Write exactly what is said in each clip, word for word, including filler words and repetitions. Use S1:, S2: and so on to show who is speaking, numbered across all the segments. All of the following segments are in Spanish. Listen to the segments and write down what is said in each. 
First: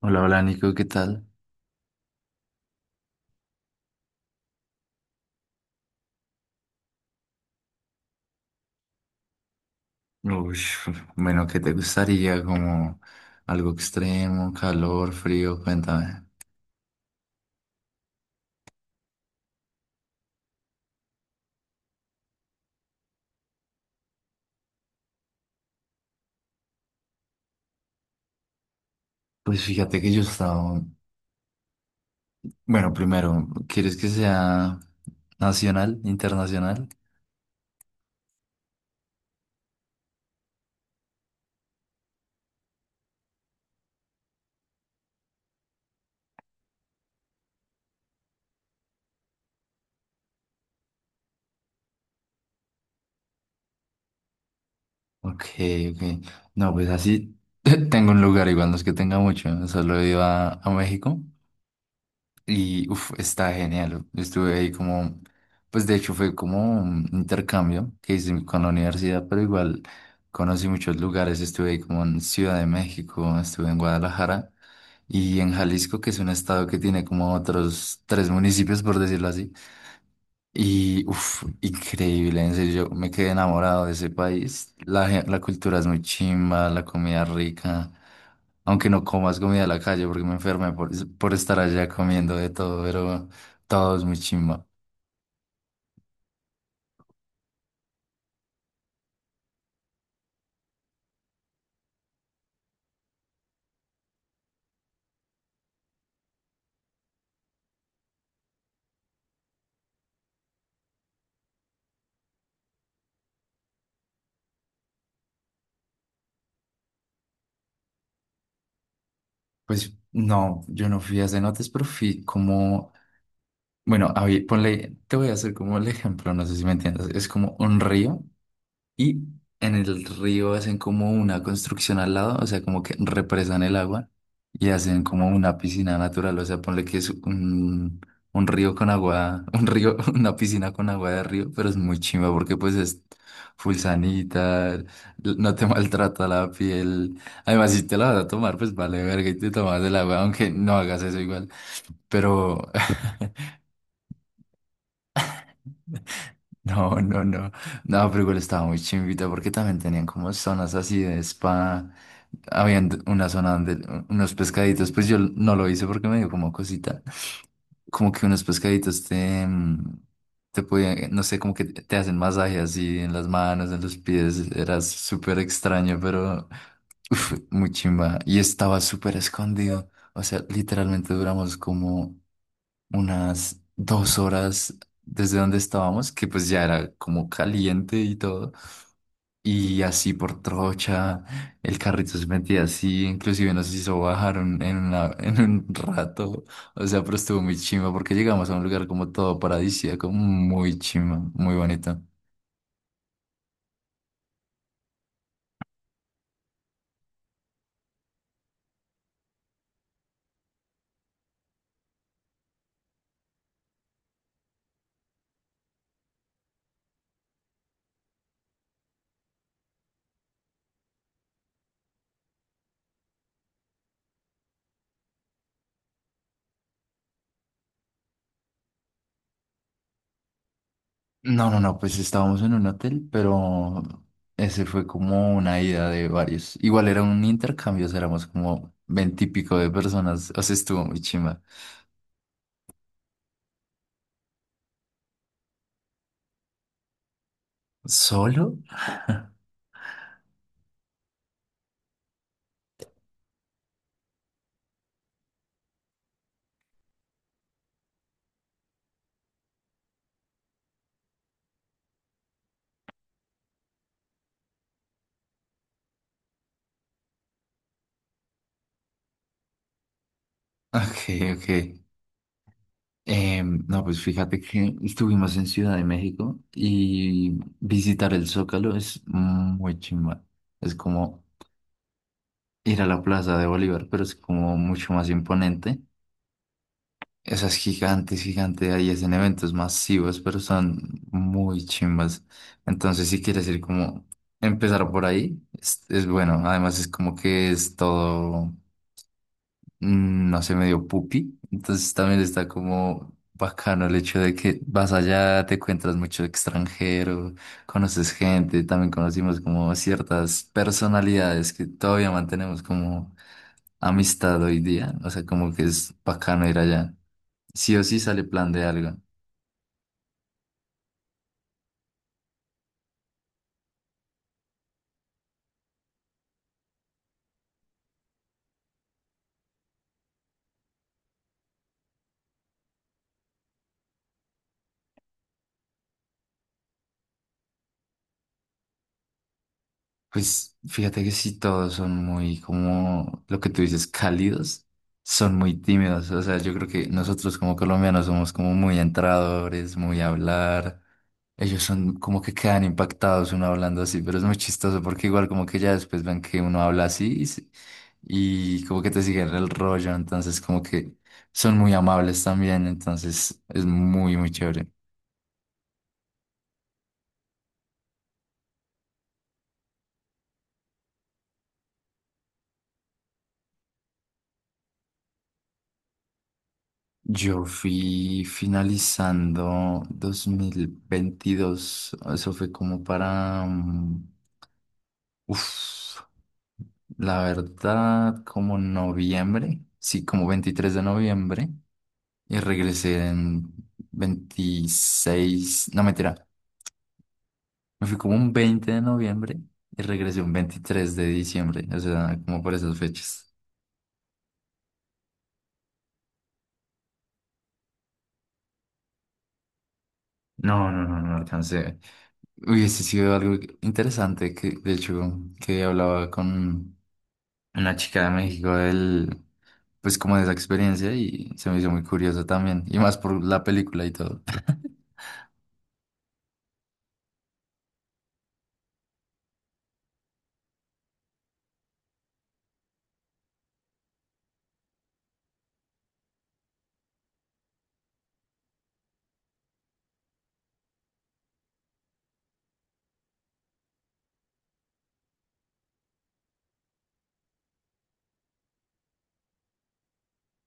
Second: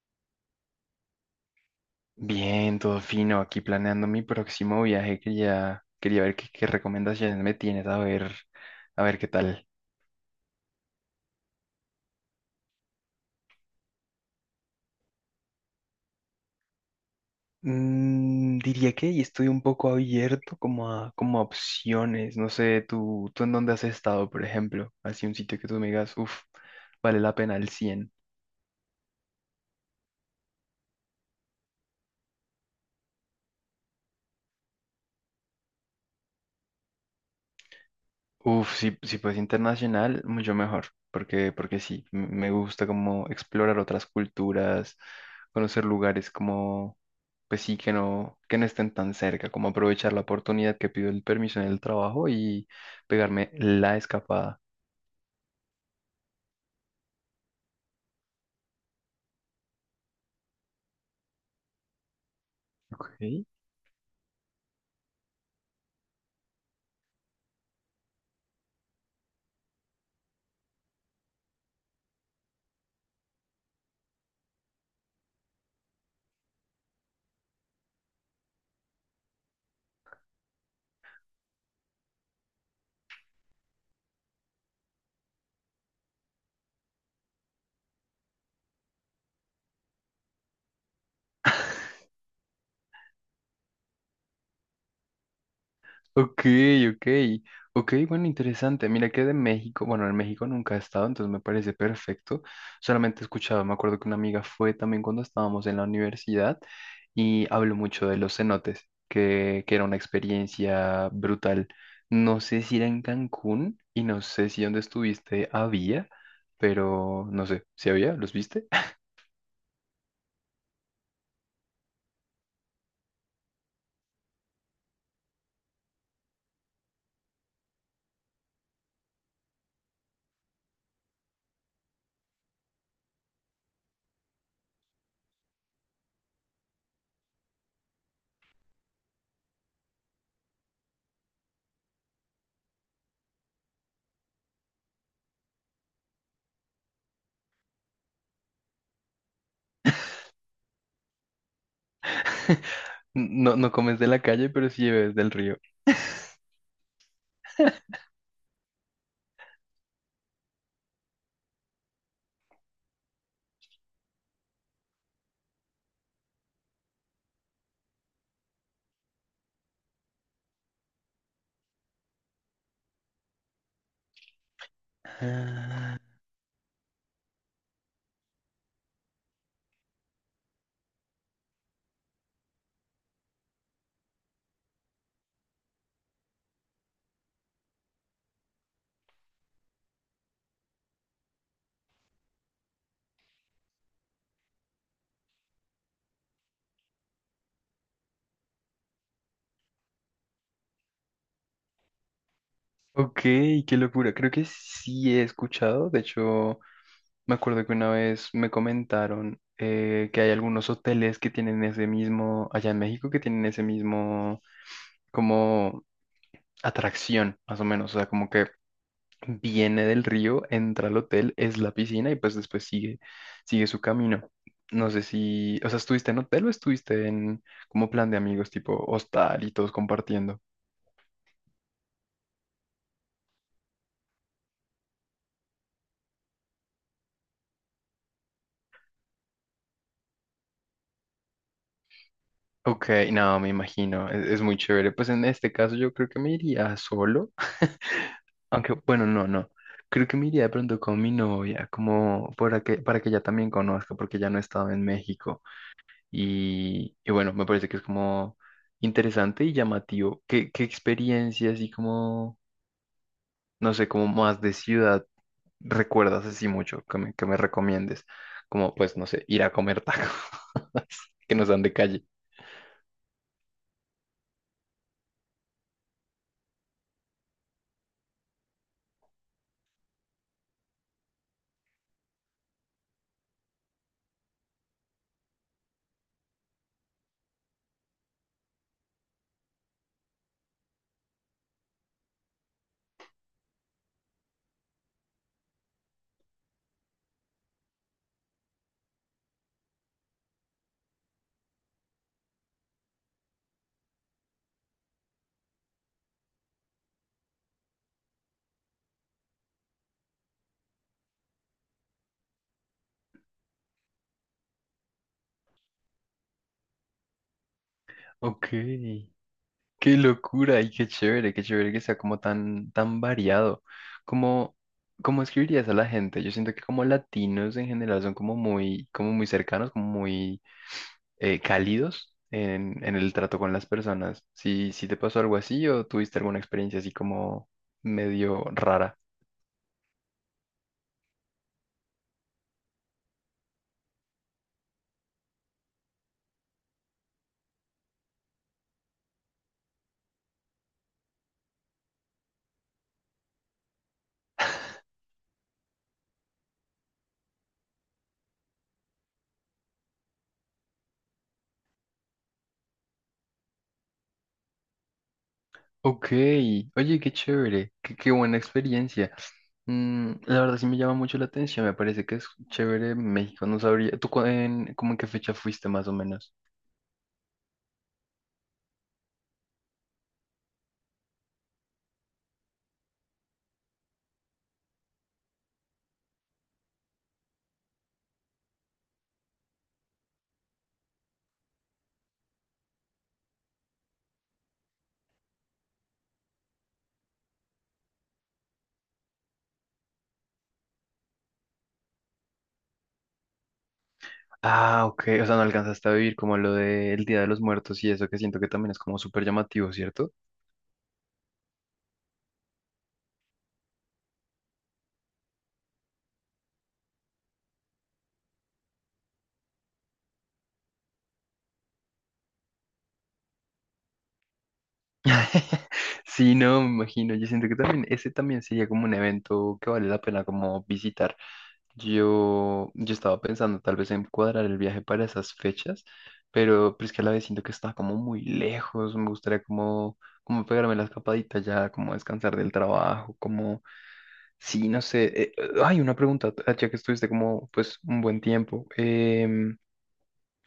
S1: Hola, hola Nico, ¿qué tal?
S2: Bien, todo fino, aquí planeando mi próximo viaje, quería, quería ver qué, qué recomendaciones me tienes, a ver, a ver qué tal.
S1: Uy, bueno, ¿qué te gustaría? Como algo extremo, calor, frío, cuéntame.
S2: Mm, diría que estoy un poco abierto como a, como a opciones, no sé, tú, tú en dónde has estado, por ejemplo, así un sitio que tú me digas, uff, vale la pena el cien.
S1: Pues fíjate que yo estaba. Bueno, primero, ¿quieres que sea nacional, internacional?
S2: Uf, si, si fuese internacional, mucho mejor, porque, porque sí, m- me gusta como explorar otras culturas, conocer lugares como, pues sí, que no, que no estén tan cerca, como aprovechar la oportunidad que pido el permiso en el trabajo y pegarme la escapada.
S1: Ok, ok. No, pues así tengo un lugar, igual no es que tenga mucho, solo iba a a México. Y uff,
S2: Ok.
S1: está genial. Yo estuve ahí como, pues de hecho fue como un intercambio que hice con la universidad, pero igual conocí muchos lugares. Estuve ahí como en Ciudad de México, estuve en Guadalajara y en Jalisco, que es un estado que tiene como otros tres municipios, por decirlo así. Y, uff, increíble, en serio, yo me quedé enamorado de ese país. La, gen- la cultura es muy chimba, la comida rica. Aunque no comas comida de la calle porque me enfermé por, por estar allá comiendo de todo, pero todo es muy chimba.
S2: Ok, ok, ok, bueno, interesante. Mira que de México, bueno, en México nunca he estado, entonces me parece perfecto. Solamente he escuchado, me acuerdo que una amiga fue también cuando estábamos en la universidad y habló mucho de los cenotes, que, que era una experiencia brutal. No sé si era en Cancún y no sé si donde estuviste había, pero no sé, ¿si había? ¿Los viste?
S1: Pues no, yo no fui a cenotes, pero fui como, bueno, a ver, ponle, te voy a hacer como el ejemplo, no sé si me entiendes. Es como un río. Y en el río hacen como una construcción al lado, o sea, como que represan el agua y hacen como una piscina natural, o sea, ponle que es un, un río con agua, un río, una piscina con agua de río, pero es muy chimba porque pues es full sanita, l- no te maltrata la piel. Además, si te la vas a tomar, pues vale verga y te tomas el agua, aunque no hagas eso igual. Pero.
S2: No, no comes de la calle, pero sí bebes del río.
S1: No, no, no. No, pero igual estaba muy chimbita porque también tenían como zonas así de spa. Habían d- una zona donde u- unos pescaditos, pues yo l- no lo hice porque me dio como cosita. Como que unos pescaditos te, mm, te podían, no sé, como que te te hacen masaje así en las manos, en los pies. Era súper extraño, pero uf, muy chimba. Y estaba súper escondido. O sea, literalmente duramos como unas dos horas desde donde estábamos, que pues ya era como caliente y todo. Y así por trocha, el carrito se metía así, inclusive nos hizo bajar un- en, una- en un rato. O sea, pero estuvo muy chimba porque llegamos a un lugar como todo paradisíaco, muy chimba, muy bonito.
S2: Ok, qué locura. Creo que sí he escuchado. De hecho, me acuerdo que una vez me comentaron eh, que hay algunos hoteles que tienen ese mismo, allá en México, que tienen ese mismo como atracción, más o menos. O sea, como que viene del río, entra al hotel, es la piscina y pues después sigue, sigue, su camino. No sé si, o sea, ¿estuviste en hotel o estuviste en como plan de amigos, tipo hostal y todos compartiendo?
S1: No, no, no, pues estábamos en un hotel, pero ese fue como una ida de varios. Igual era un intercambio, o sea, éramos como veintipico de personas, o sea, estuvo muy chimba.
S2: Ok, no, me imagino, es, es muy chévere. Pues en este caso yo creo que me iría solo,
S1: ¿Solo?
S2: aunque bueno, no, no. Creo que me iría de pronto con mi novia, como para que, para que, ella también conozca, porque ya no he estado en México. Y, y bueno, me parece que es como interesante y llamativo. ¿Qué, qué experiencia así como, no sé, como más de ciudad recuerdas así mucho que me, que me recomiendes? Como, pues, no sé, ir a comer tacos
S1: Ok,
S2: que no
S1: ok.
S2: sean de calle.
S1: Em, no, pues fíjate que estuvimos en Ciudad de México y visitar el Zócalo es muy chimba. Es como ir a la Plaza de Bolívar, pero es como mucho más imponente. Esas gigantes, gigantes, ahí hacen eventos masivos, pero son muy chimbas. Entonces, si quieres ir como empezar por ahí, es, es bueno. Además, es como que es todo. mm, no sé, medio pupi. Entonces también está como bacano el hecho de que vas allá, te encuentras mucho extranjero, conoces gente, también conocimos como ciertas personalidades que todavía mantenemos como amistad hoy día. O sea, como que es bacano ir allá. Sí o sí sale plan
S2: Ok.
S1: de algo.
S2: Qué locura y qué chévere, qué chévere que sea como tan, tan variado. ¿Cómo, cómo escribirías a la gente? Yo siento que como latinos en general son como muy, como muy, cercanos, como muy eh, cálidos en, en el trato con las personas. Si, si te pasó algo así o tuviste alguna experiencia así como medio rara.
S1: Pues fíjate que sí, todos son muy, como lo que tú dices, cálidos, son muy tímidos. O sea, yo creo que nosotros como colombianos somos como muy entradores, muy a hablar. Ellos son como que quedan impactados uno hablando así, pero es muy chistoso porque igual como que ya después ven que uno habla así y, se- y como que te siguen el rollo. Entonces como que son muy amables también. Entonces es muy, muy chévere.
S2: Ok, oye, qué chévere, qué, qué buena experiencia. Mm, la verdad sí me llama mucho la atención, me parece que es chévere México, no sabría. ¿Tú cu- en, como en qué fecha fuiste más o menos?
S1: Yo fui finalizando dos mil veintidós, eso fue como para, mm, uf, la verdad, como noviembre, sí, como veintitrés de noviembre, y regresé en veintiséis, no mentira, me fui como un veinte de noviembre y regresé un veintitrés de diciembre, o sea, como por esas fechas.
S2: Ah, ok, o sea, no alcanzaste a vivir como lo del Día de los Muertos y eso que siento que también es como súper llamativo, ¿cierto?
S1: No, no, no, no alcancé. Hubiese sido algo interesante que, de hecho, que hablaba con una chica de México del, pues como de esa experiencia y se me hizo muy curioso también, y más por la película y todo.
S2: Sí, no, me imagino. Yo siento que también ese también sería como un evento que vale la pena como visitar. Yo, yo estaba pensando tal vez en cuadrar el viaje para esas fechas, pero, pero es que a la vez siento que está como muy lejos. Me gustaría como, como, pegarme la escapadita ya, como descansar del trabajo, como. Sí, no sé. Eh, hay una pregunta, ah, ya que estuviste como pues un buen tiempo. em,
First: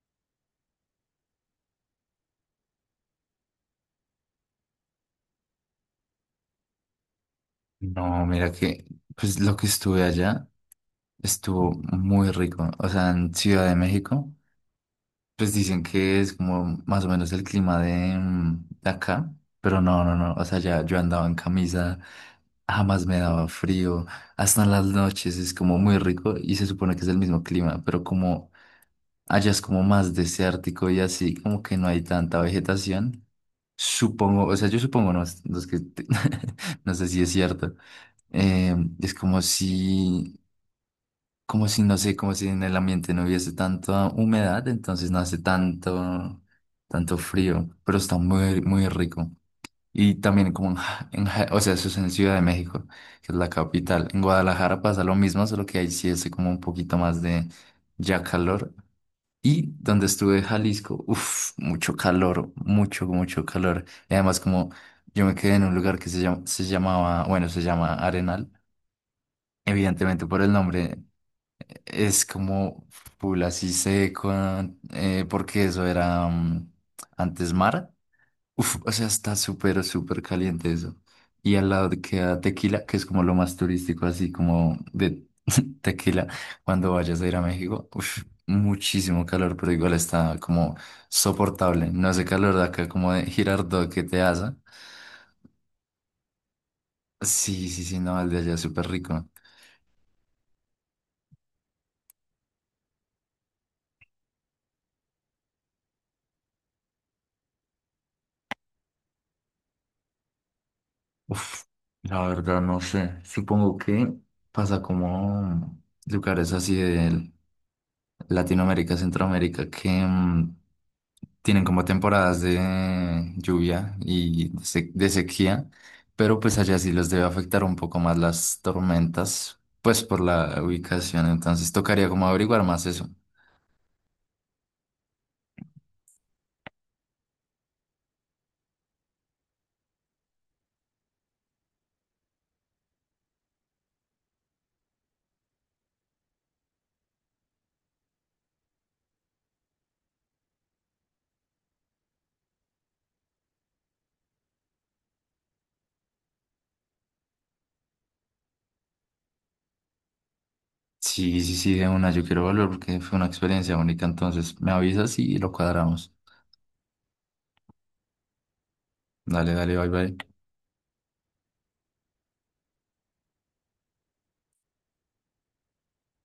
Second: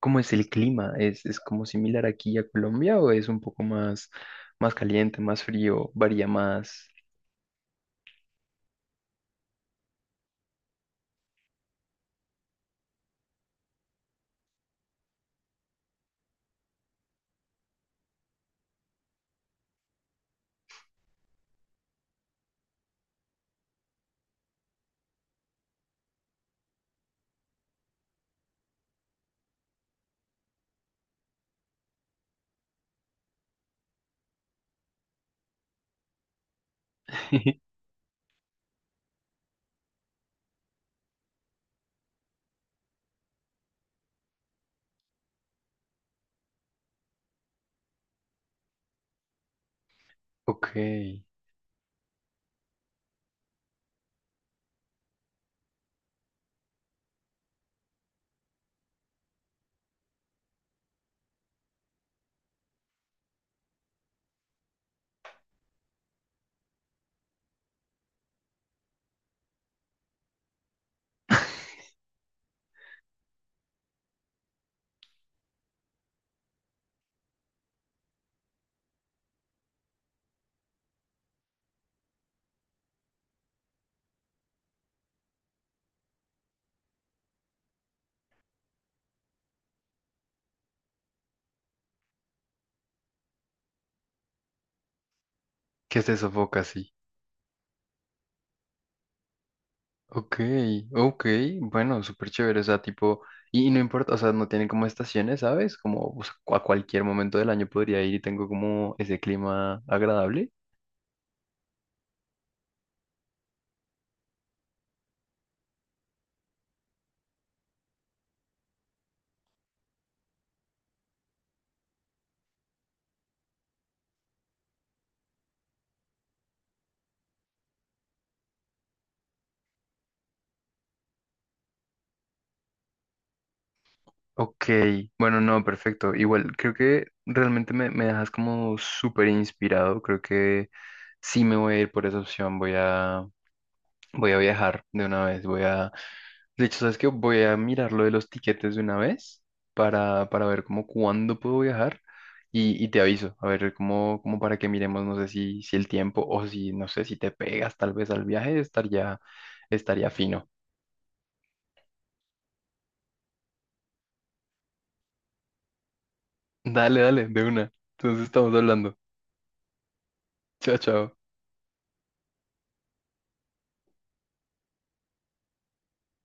S2: ¿Cómo es el clima? ¿Es, es como similar aquí a Colombia o es un poco más, más caliente, más frío, varía más?
S1: No, mira que, pues lo que estuve allá estuvo muy rico, o sea, en Ciudad de México, pues dicen que es como más o menos el clima de, mm, de acá, pero no, no, no, o sea, ya yo andaba en camisa, jamás me daba frío, hasta en las noches es como muy rico y se supone que es el mismo clima, pero como allá es como más desértico y así, como que no hay tanta vegetación. Supongo, o sea, yo supongo, no, los que te- no sé si es cierto. Eh, es como si, como si, no sé, como si en el ambiente no hubiese tanta humedad, entonces no hace tanto, tanto frío, pero está muy, muy rico. Y también
S2: Ok,
S1: como en, Ja-
S2: que
S1: en Ja- o sea, eso es en Ciudad de México, que es la capital. En Guadalajara pasa lo mismo, solo que ahí sí hace como un poquito más de ya calor. Y donde estuve en Jalisco, uff, mucho calor, mucho, mucho calor. Y además como yo me quedé en un lugar que se llama, se llamaba, bueno, se llama Arenal. Evidentemente por el nombre es como full así seco, eh, porque eso era mm, antes mar. Uf, o sea, está súper, súper caliente eso. Y al lado queda Tequila, que es como lo más turístico, así como de Tequila, cuando vayas a ir a México. Uf, muchísimo calor, pero igual está como soportable. No ese calor de acá como de Girardot que te hace.
S2: se sofoca así.
S1: Sí, sí, sí, no, el de allá es súper rico.
S2: Ok, ok, bueno, súper chévere, o sea, tipo, y, y no importa, o sea, no tienen como estaciones, ¿sabes? Como o sea, a cualquier momento del año podría ir y tengo como ese clima agradable.
S1: Uf, la verdad no sé. Supongo que pasa como lugares así de Latinoamérica, Centroamérica, que mm, tienen como temporadas de lluvia y de se- de sequía, pero pues allá sí los debe afectar un poco más las tormentas, pues por la ubicación, entonces tocaría como averiguar más eso.
S2: Ok, bueno, no, perfecto. Igual, creo que realmente me, me, dejas como súper inspirado. Creo que sí me voy a ir por esa opción. Voy a, voy a viajar de una vez. Voy a, de hecho, ¿sabes qué? Voy a mirar lo de los tiquetes de una vez para, para, ver como cuándo puedo viajar y, y te aviso. A ver, como, como, para que miremos, no sé si, si el tiempo o si, no sé, si te pegas tal vez al viaje, estaría, estaría, fino.
S1: Sí, sí, sí, de una, yo quiero volver porque fue una experiencia única, entonces me avisas y lo cuadramos.
S2: Dale, dale, de una. Entonces estamos hablando.
S1: Dale, dale, bye, bye.
S2: Chao, chao.